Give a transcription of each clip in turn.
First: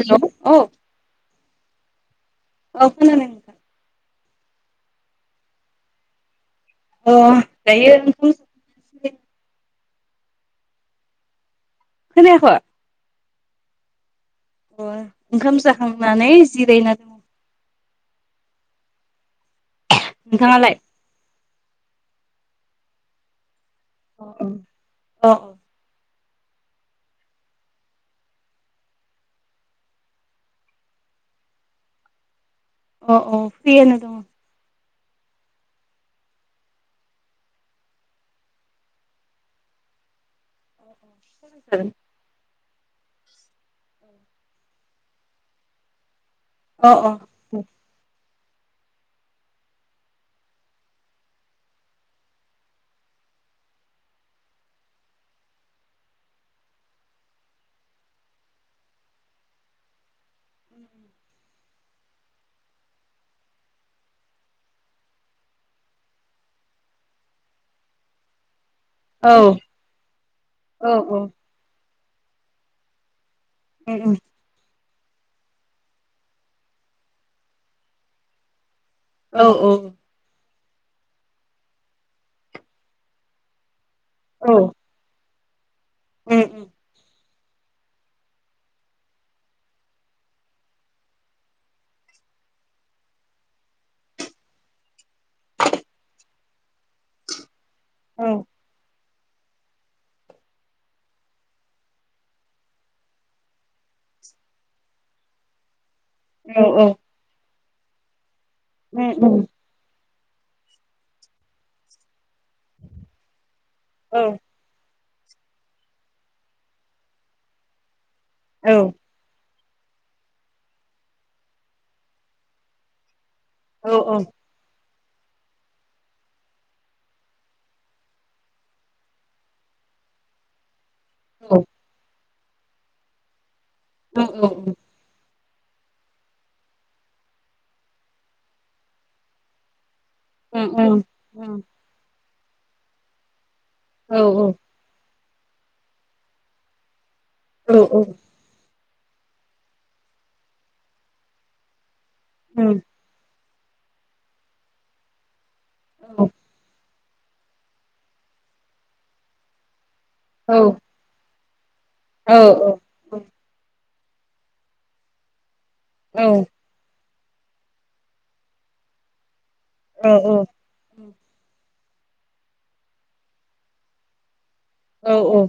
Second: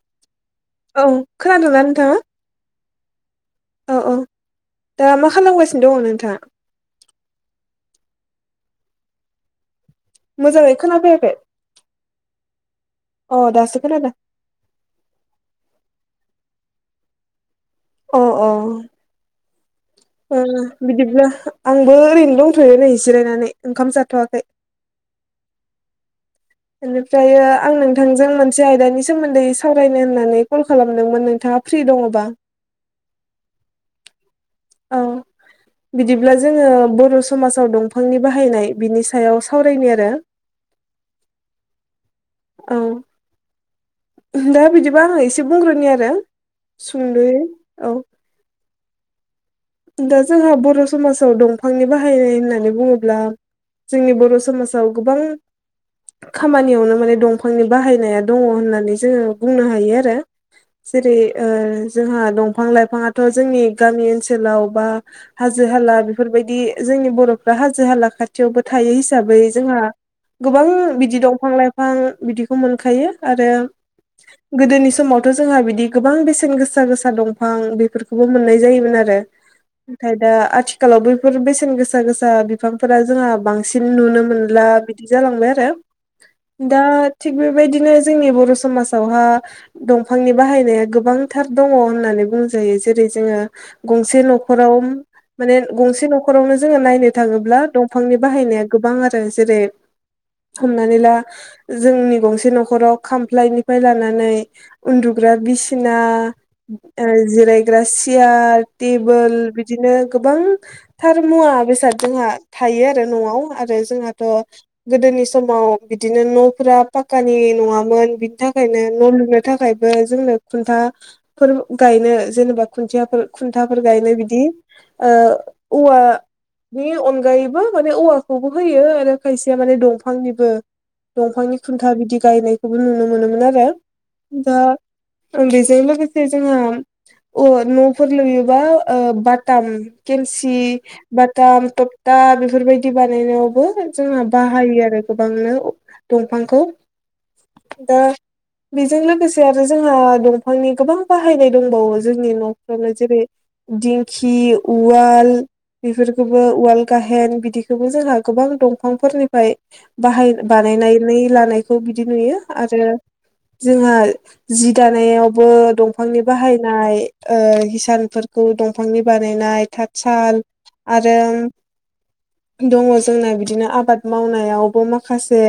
हेल' औ औ खोनादोंना नोंथाङा औ खोनादों नोंथां औ-औ दा मा खालामगासिनो दङ नोंथाङा? अ दायो मोजाङै खोनाफैयाखै खोनायाखै अ' दासो खोनादों। अ' ओंखाम जाखांनानै जिरायना। [unintelligible] अ' अ'। ओ नोंथाङालाय बिदिब्ला आंबो ओरैनो दंथ'यो नै जिरायनानै ओंखाम जाथ'वाखै। अ बेनिफ्राय आं नोंथांजों मोनसे आयदानि सोमोन्दै सावरायनो होननानै कल खालामदोंमोन नोंथाङा फ्रि दङबा अ-अ फ्रियानो दङ औ। बिदिब्ला जोङो बर' समाजाव दंफांनि बाहायनाय बिनि सायाव सावरायनाय आरो। [inaudible] [inaudible] औ। दा बिदिबा आं एसे बुंग्रोनोनि आरो अ अ सुंद'य औ। दा जोंहा बर' समाजाव दंफांनि बाहायनाय होननानै बुङोब्ला जोंनि बर' समाजाव गोबां खामानियावनो माने दंफांनि बाहायनाया दङ होननानै जोङो बुंनो हायो आरो। जेरै ओ जोंहा दंफां लाइफाङाथ' जोंनि गामि ओनसोल नाव बा हाजो हाला बेफोरबायदि जोंनि बर'फ्रा हाजो हाला खाथियावबो थायो औ हिसाबै जोंहा गोबां औ बिदि दंफां लाइफां बिदिखौ मोनखायो आरो [inaudible] गोदोनि समावथ' जोंहा बिदि गोबां बेसेन गोसा गोसा दंफां बेफोरखौबो मोननाय जायोमोन आरो। औ -औ। नाथाय दा आथिखालाव बैफोर बेसेन गोसा गोसा बिफांफोरा जोंहा बांसिन नुनो मोन औ मोनला बिदि जालांबाय आरो उम उम दा थिग बेबायदिनो जोंनि बर' समाजावहा दंफांनि बाहायनाया गोबांथार दङ होननानै बुंजायो जेरै जोङो गंसे न'खराव माने गंसे न'खरावनो जोङो नायनो थाङोब्ला दंफांनि औ बाहायनाया गोबां आरो जेरै हमनानै ला जोंनि गंसे न'खराव खामफ्लायनिफ्राय लानानै उन्दुग्रा बिसिना औ ओ जिरायग्रा सियार उम टेबोल उम बि बिदिनो गोबांथार मुवा बेसाद जोंहा थायो आरो न'आव आरो आरो औ जोंहाथ' गोदोनि समाव बिदिनो न'फोरा पाक्कानि नङामोन बिनि औ थाखायनो न' लुनो थाखायबो जोंनो खुन्थाफोर गायनो जेनेबा खुन्थियाफोर खुन्थाफोर औ गायनो बिदि ओ औवा नि अनगायैबो माने औवाखौबो होयो आरो खायसेया माने दंफांनिबो दंफांनि खुन्था बिदि गायनायखौबो नुनो मोनोमोन आरो औ दा बेजों लोगोसे जोंहा औवानि न' फोर लुयोबा ओ बाथाम केमसि उम उम उम बाथाम थख दा बेफोरबायदि बानायनायावबो औ जोंहा बाहायो आरो। गोबांनो दंफांखौ औ दा उम बेजों लोगोसे आरो जोंहा दंफांनि गोबां बाहायनाय दंबावो जोंनि औ न'फ्रावनो जेरै दिंखि उवाल बेफोरखौबो उवाल गाहेन बिदिखौबो जोंहा गोबां दंफांफोरनिफ्राय बाहाय बानायनानै लानाय बिदि औ नुयो आरो जोंहा जि दानायावबो दंफांनि औ बाहाय नाय ओ हिसानफोरखौ दंफांनि बानायनाय औ थाथसााल आरो दङ जोंना बिदिनो आबाद मावनायावबो औ औ माखासे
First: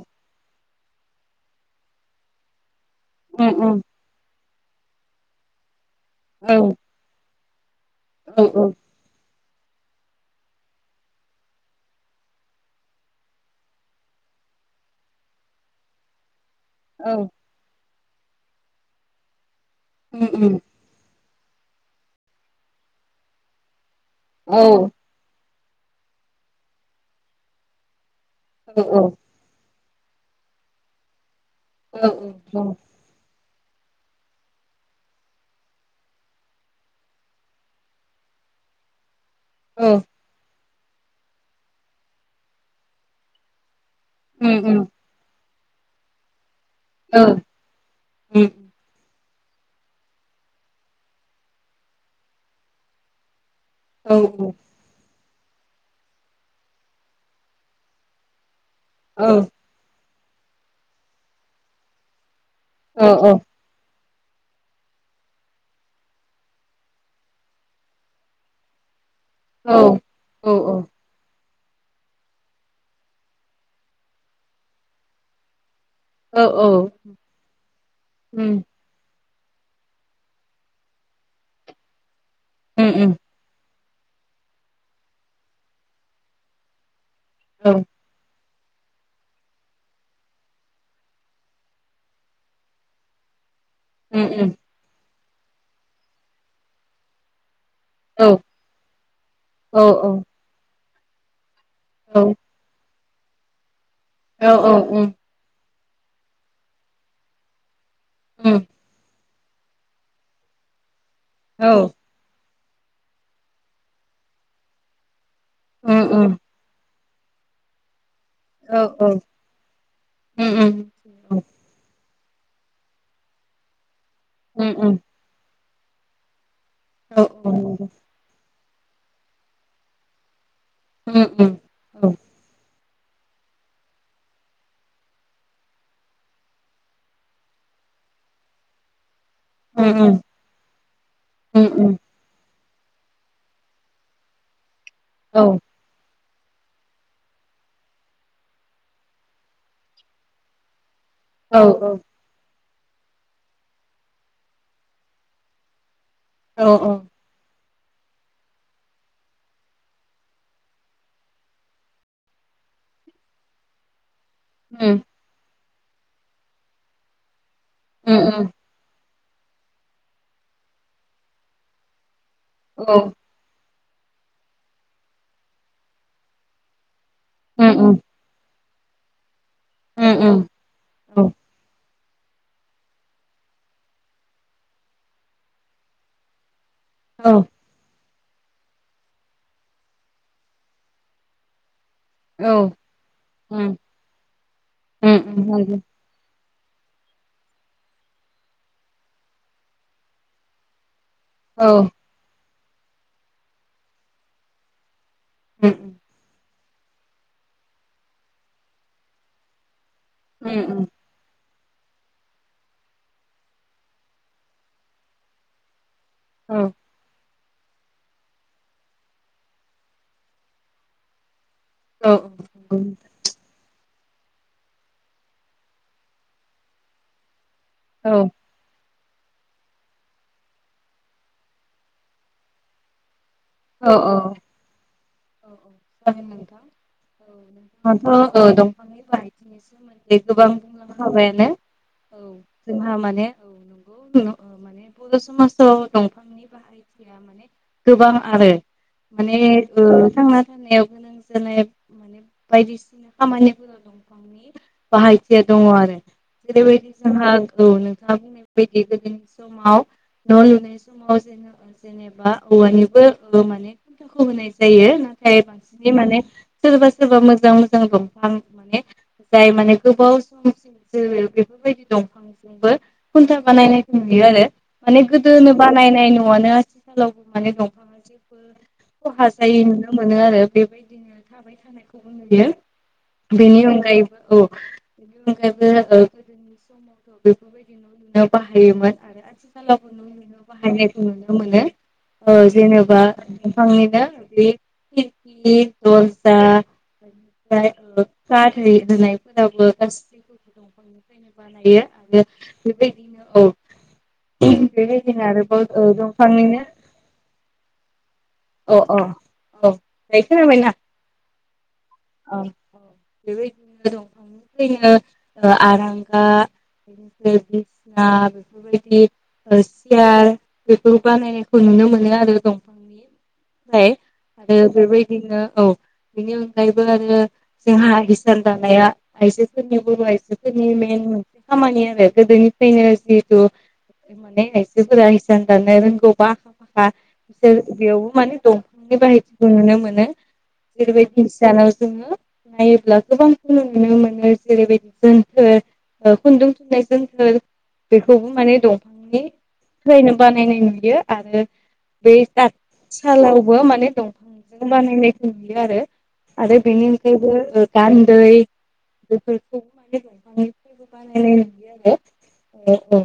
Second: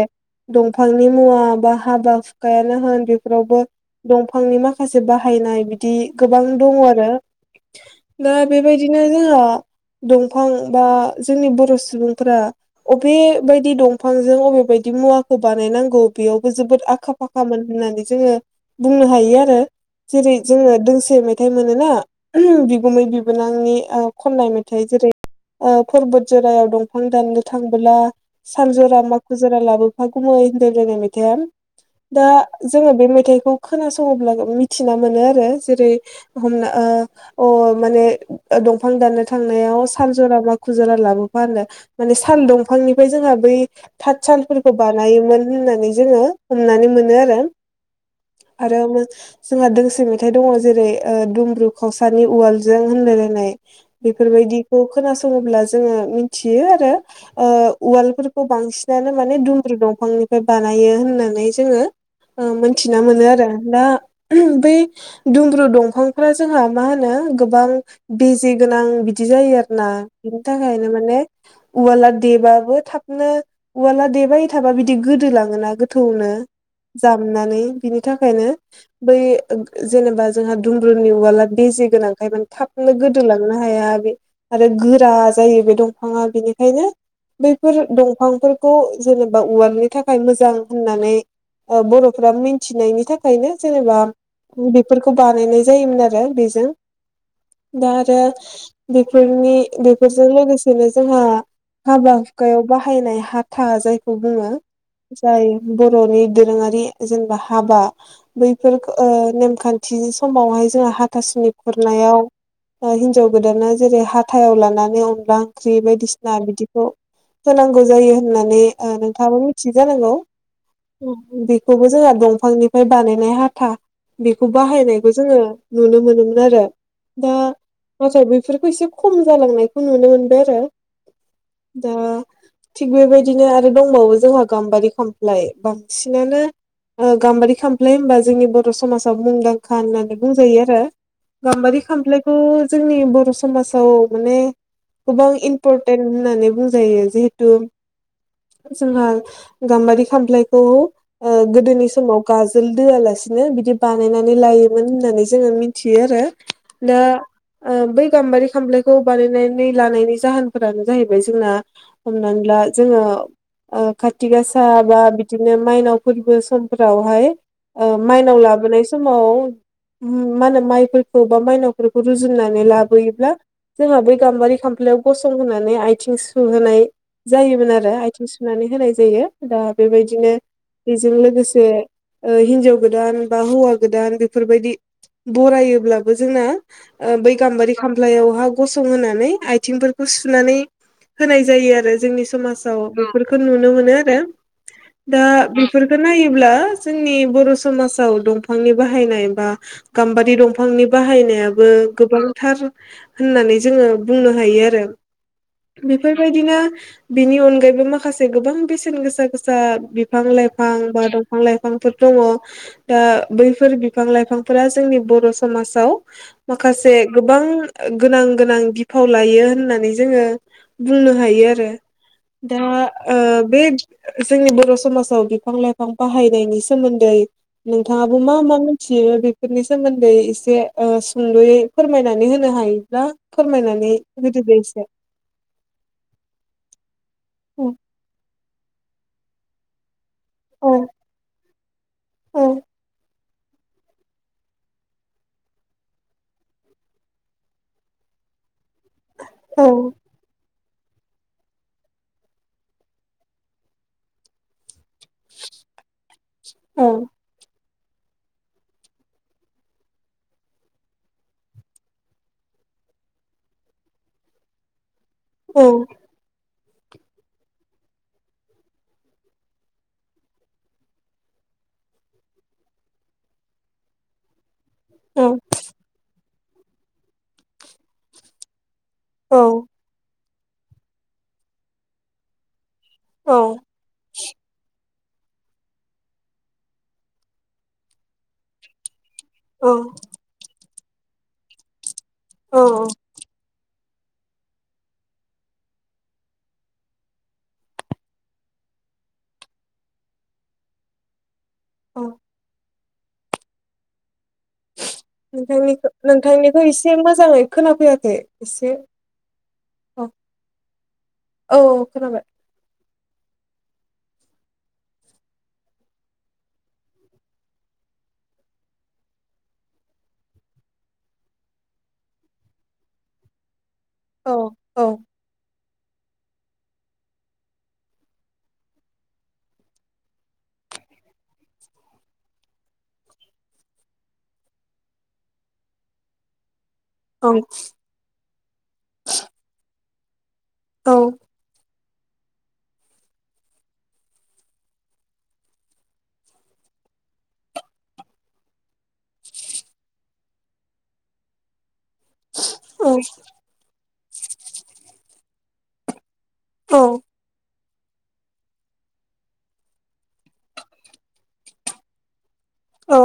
दंफांनि मुवा बा हाबा हुखायानो होन उम बेफोरावबो उम दंफांनि माखासे बाहायनाय बिदि गोबां औ दङ आरो दा औ बेबायदि बिदिनो जोंहा दंफां बा जोंनि बर' सुबुंफोरा अबे बायदि दंफांजों अबे बायदि मुवाखौ बानायनांगौ बेयावबो जोबोद औ आखा फाखामोन होननानै जोङो बुंनो हायो आरो। उम जेरै उम जोङो दों से मेथाइ मोनोना। बिगुमै बिबोनांनि खननाय औ मेथाइ जेरै ओ परबत जरायाव दंफां दाननो थांबोला औ सानजरा औ मा गुजारा लाबोफा गुमै होनलाय लायनाय मेथाइआ औ उम दा जोङो बे मेथाइखौ खोनासङोब्ला मिथिना मोनो आरो जेरै हमना ओ अ' माने ओ दंफां दाननो थांनायाव सानसे [unintelligible] जरा मा खु जरा लाबोफा माने साल दंफांनि जोंहा बै थाथ सालफोरखौ उम बा [unintelligible] होननानै जोङो हमनानै मोन औ आरो। आरो जोंहा दोंसे मेथाइ दङ' जेरै ओ दुमब्रु खावसानि उवालजों होनलायलायनाय उम औ बेफोरबायदि खौ खोनासङोब्ला जोङो मिथियो आरो उवालफोर खौ बांसिनानो औ माने दुमन्द्रु दंफांनिफ्राय बानायो होननानै जोङो मोन मिथिना मोनो औ आरो। दा बै दुमब्रु दं फांफ्रा जोंहा मा होनो गोबां बिजि गोनां बि दि जायो आरो ना औ बिनि औ थाखायनो माने उवला देबाबो थाबनो उवाला देब थाबा बिदि गोदो लाङोना थौनो औ औ उम उम जामनानै बिनि थाखायनो बै जेनेबा जोंहा दुमब्रुनि उवाला बेजे गोनांखाय माने थाबनो उम गोदोलां नो हाया बे आरो गोरा जायो बे दंफाङा बेनिखायनो बैफोर औ दंफांफोर खौ जेनेबा उवारनि थाखाय मोजां होननानै ओ बर'फोरा मिथिनायनि थाखाय थाखायनो जेनेबा उम उम बेफोरखौ बानायनाय जायोमोन आरो बेजों। दा आरो औ औ बेफोरनि औ बेफोरजों औ लोगोसेनो जोंहा हाबा औ हुखायाव बाहायनाय हाथा जायखौ बुङो औ जाय बर'नि दोरोङारि जेनेबा हाबा उम बैफोर ओ नेमखान्थि समावहाय जोङो हाथासुनि खुरनायाव ओ हिनजाव गोदाना जेरै हाथायाव लानानै अनला ओंख्रि बायदिसिना बिदिखौ होनांगौ जायो उम औ उम होननानै औ ओ औ नोंथाङाबो मिथि जानांगौ। उम उम बेखौबो जोंहा दंफांनिफ्राय बानायनाय हाथा। बेखौ बाहायनाय जोंङो नुनो मोनोमोन आरो दा नाथाय बेफोरखौ एसे खम जालांनायखौ नुनो मोनबाय आरो उम उम औ दा औ उम औ थिग बेबायदिनो आरो दंबावो जोंहा गाम्बारि खामफ्लाय बांसिनानो ओ गाम्बारि खामफ्लाय होमबा जोंनि बर' समाजा मुंदां उम खाननानै उम बुंजायो आरो। उम गाम्बारि उम खामफ्लाय खौ जोंनि बर' समाजाव माने गोबां इमपर तेन होननानै बुंजायो जिहेतु जोंहा गाम्बारि खाम्लायखौ ओ औ गोदोनि औ समाव गाजोल दोआलासिनो बिदि बानायनानै लायो होननानै जोङो मिथि आरो औ दा ओ बै गाम्बारि खामलायखौ बानायनानै लानायनि जाहोनफोरानो जाहैबाय जोंना हमनानै ला जोङो ओ काथि गासा बा उम बिदिनो मायनाव फोरबो समफोरावहाय उम माइनाव उम लाबोनाय समाव मा होनो माइफोरखौ बा माइनावफोरखौ रुजुननानै औ लाबोयोब्ला जोंहा बै गाम्बारि खामफ्लायाव गसंहोनानै आथिं सुहोनाय जायोमोन उम आरो उम आथिं सु नानै होनाय जायो दा उम बेबायदिनो उम बेजों लोगोसे ओ हिनजाव गोदान बा हौवा गोदान बेफोरबादि बरायोब्लाबो जोंना ओ औ बै गाम्बारि खामफ्लायावहा गसं होनानै आथिंफोरखौ सुनानै होनाय जायो आरो। जोंनि औ औ समाजाव बेफोरखौ नुनो उम मोनो आरो उम दा उम नंगौ बेफोरखौ नायोब्ला जोंनि बर' समाजाव दं दंफांनि बाहायनाय बा गाम्बारि दंफांनि बाहायनायाबो औ गोबांथार होननानै जोङो बुंनो हायो आरो। उम बेफोरबायदिनो बिनि अनगायैबो माखासे गोबां बेसेन गोसा गोसा बिफां उम लाइफां उम उम बा दं फां लाइफांफोर दङ दा बैफोर बिफां लाइफांफोरा जोंनि बर' समाजाव माखासे गोबां गोनां गोनां बिफाव लायो होननानै जोङो बुंनो हायो आरो। औ औ दा नंगौ ओ बे जोंनि बर' समाजाव बिफां लाइफां बाहायनायनि सोमोन्दै दाबो मा मा मो थियो बेफोरनि सोमोन्दै एसे ओ सुंदुयै फोरमायनानै होनो हायो। दा औ फोरमायनानै होदोदे एसे। जागोन दे नोंथां। आंथ' ओ दंफांनि बागै औ [unintelligible] जोंहा माने [unintelligible] गोबां [unintelligible] ओ माने थांना [unintelligible] बाहायथिया दङ आरो [unintelligible] [unintelligible] [unintelligible] माने सोरबा सोरबा मोजां मोजां दंफां माने जाय माने गोबाव समसिमसो बेफोरबायदि दंफां बो खुन्था बानायनाय नुयो आरो। माने गोदोनो बानायनाय न आनो आथिखालावबो माने दंफां मफोर [unintelligible] नुनो मोनो आरो बेबादिनो थाबाय लानायखौबो नुयो। बिनि अनगायैबो औ [unintelligible] [unintelligible] ओ जेनबा [unintelligible] [unintelligible] [unintelligible] बेबायदिनो आरोबाव नोंथांनिखौ दंफांनिनो नोंथांनिखौ एसे मोजाङै खोनाफैयाखै? एसे अ अ औ दायो खोनाबायना औ औ खोनाबाय औ औ [unintelligible] आरांगा [unintelligible] [unintelligible] सियार, बेफोर बानायनायखौ नुनो मोनो आरो। दंफांनिफ्राय औ आरो औ बेबायदिनो औ बेनि अनगायैबो आरो [unintelligible] जोंहा हिसान दानाया [unintelligible] माने आइजोफोरा इसान जानो रोंगौबा [unintelligible] औ बे‌ आवबो माने दंफांनि बाहायथि खौ नुनो मोनो। औ [unintelligible] जोङो नायोब्ला गोबांखौ नुनो मोनो जेरैबायदि जोनथोर खुन्दुं थुननायजोंसो बेखौबो माने दंफांनि फरायनो बानायनाय नुयो आरो बे तठ सालावबो माने दंफांजों बानायनायखौ नुयो आरो [unintelligible] आरो औ बेनि अनगायैबो गान्दै बेफोरखौ माने दंफांनिफ्रायबो बानायनाय नुयो आरो औ औ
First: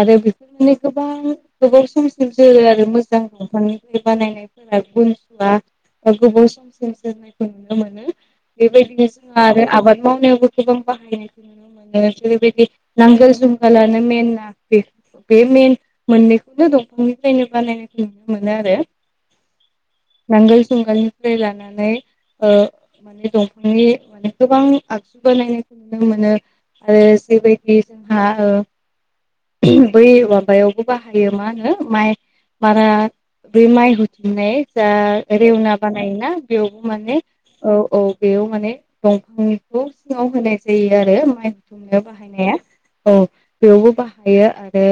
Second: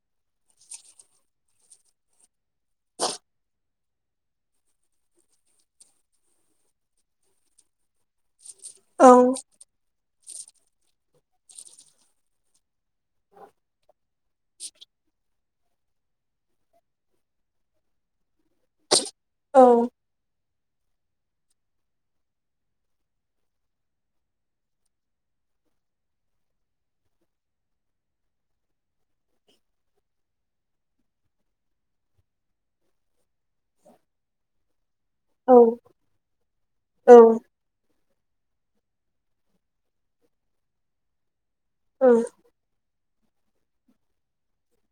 आरो बिदिनो गोबां गोबाव समसिम जो आरो मोजां दंफानि बानायनायफोरा गुनसुवा गोबाव सम सम सेरनायखौ नुनो मोनो बेबायदिनो औ औ जोंहा आरो आबाद मावनायावबो गोबां बाहायनायखौ नुनो मोनो जेरैबायदि नांगोल सगलाानो मेना बे बे मेन मोननैखौनो दंफांनिफ्रायनो बानायनायखौ नुनो मोनो। आरो औ नांगोल सुंगालनिफ्राय लानानै ओ माने दंफांनि माने गोबां आगजु बानायनायखौ नुनो मोनो। आरो जबायदि जोंहा ओ बै माबायावबो बाहायो मा होनो माइ बारा बेै माइ होथिननाय जा रेवना बानायोना बेयावबो माने औ औ बेयाव माने दंफांखौ सिङाव होनाय जायो आरो म होन जंनायाव बाहायनाया औ बेवबो बाहायो आरो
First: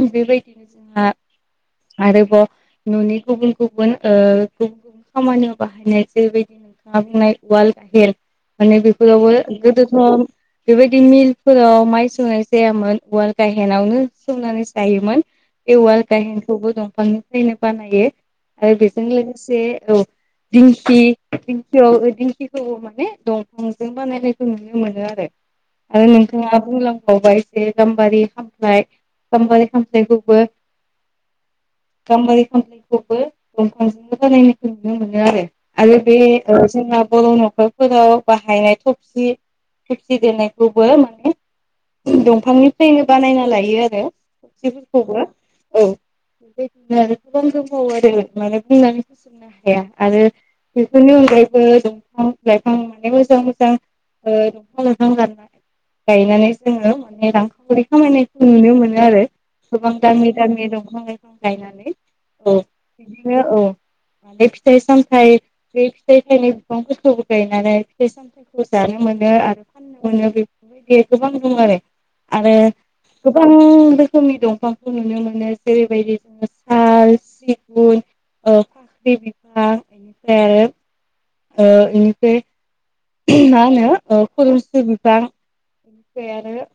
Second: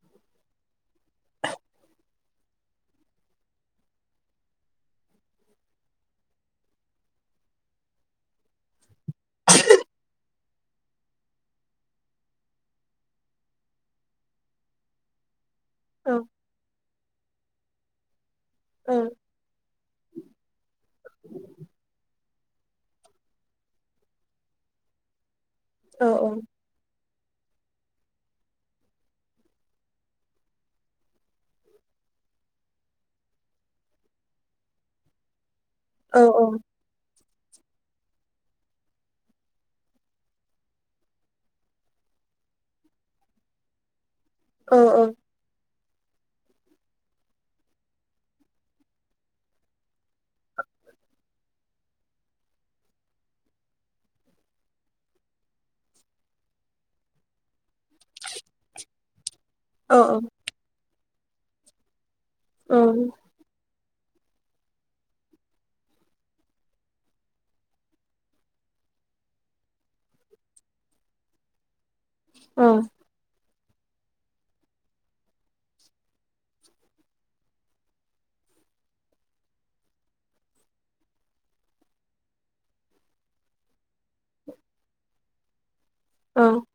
बेबायदिनो जोंहा आरोबाव न'नि गुबुन गुबुन गुबुन गुबुन ओ खामानियाव बाहायनाय जेरैबायदिनो बुंनायाल मे बेफोरावबो गोदो सम बेबायदि मिलफोराव माइ सौनाय जायामोन ववाल गाहेनावनो संनानै जायोमोन उवाल गाहेनखौबो दंफांनिफ्रायनो बानायो आरो बेजों लोगोसे औ दिंखि दिंखियाव दिखि माने दंफांजों बानायनायखौ नुनो मोनो आरो आरो नोंथाङा बुंलांबावबाय एसे गाम्बारि हामनाय गाम्बारि हामनायखौबो गाम्बारि खामफलिखौबो दंफांजोंनो बानायनायखौ नुनो मोनो आरो आरो बे जों बर न फोराव बाहायनाय थफसि थफसि देरनायखौबो माने दंफांनिफ्रायनो बानायना लायो आरो औ खसेफोरखौबा औ बेबायदिनो गोबां गोबाव आरो माने बुंनानैस हाया आरो बेफोरनि अनगायैबो दंफां लाइफां माने मोजां मोजां ओ बिफां लाइफां गायनानै जोङो माने रांखावरि खामायनायखौ नुनो मोनो आरो गोबां दामि दामि दंफां लाइफां गायनानै औ बिदिनो औ बे फिथाइ सामथाय बे फिथाइथाइनि बिफां फोरखौबो गायनानै फैसा खौ जानो मोनो आरो फाननो मोनो बेफोरबायदि गोबां दं आरो आरो गोबां रोखोमनि दंफांखौ नुनो मोनो जेरैबायदि जोङो साल सिगुन फाख्रि बिफां बेनिफ्राय आरो ओ इनिखौ मा होनो खुरुमसिु बिफां बेनिफ्राय आरो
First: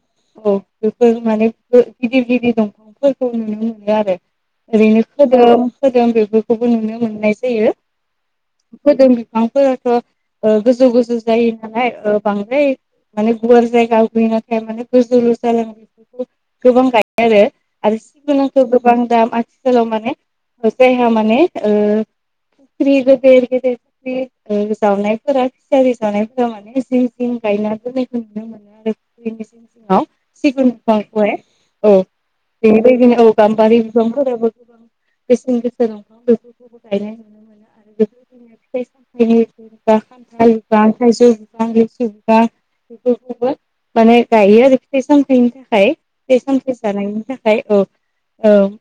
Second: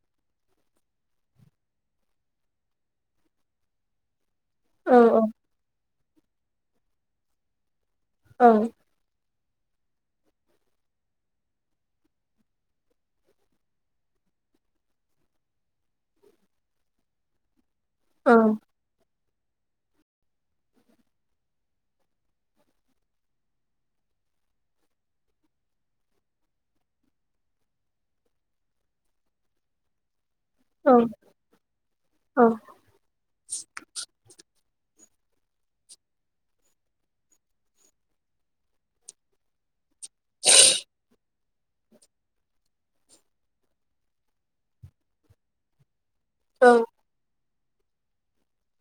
औ बेफोर माने गिदिर गिदिर दंफांफोरखौ नुनो मोनो आरो ओरैनो खोदोम खोदोम बेफोरखौबो नुनो मोननाय जायो औ फोदोम बिफांफोराथ' गोजौ गाजौ गोजौ जायो नालाय बांद्राय माने गुवार जायगायाव गैय नाथाय माने गोजौल' जाल बे गोबां गायो आरो आरो सि गुनांखौ गोबां दाम आथिखालाव माने जायहा माने स्रि गोदेर गेदेर जावनाय फोर सिरि सावनायफोरा माने जिं जिं गायना दोननायखौ नुनो मोनो आरो जिं सिङाव सिगुन दंफां औ औ द बेदिनो औ गाम्बारि बिफांफोराबो गोबां बेसेन गोसेन बिफां बेफोरखौबो गायनाय नुनो मोनो नो फिथाइ साम खथ ब [unintelligible] [unintelligible] बेफोरखौबो माने गायो आरो फिथाइ सामथाइनि थाखाय बे औ सानसेस जानायनि थाखाय औ औ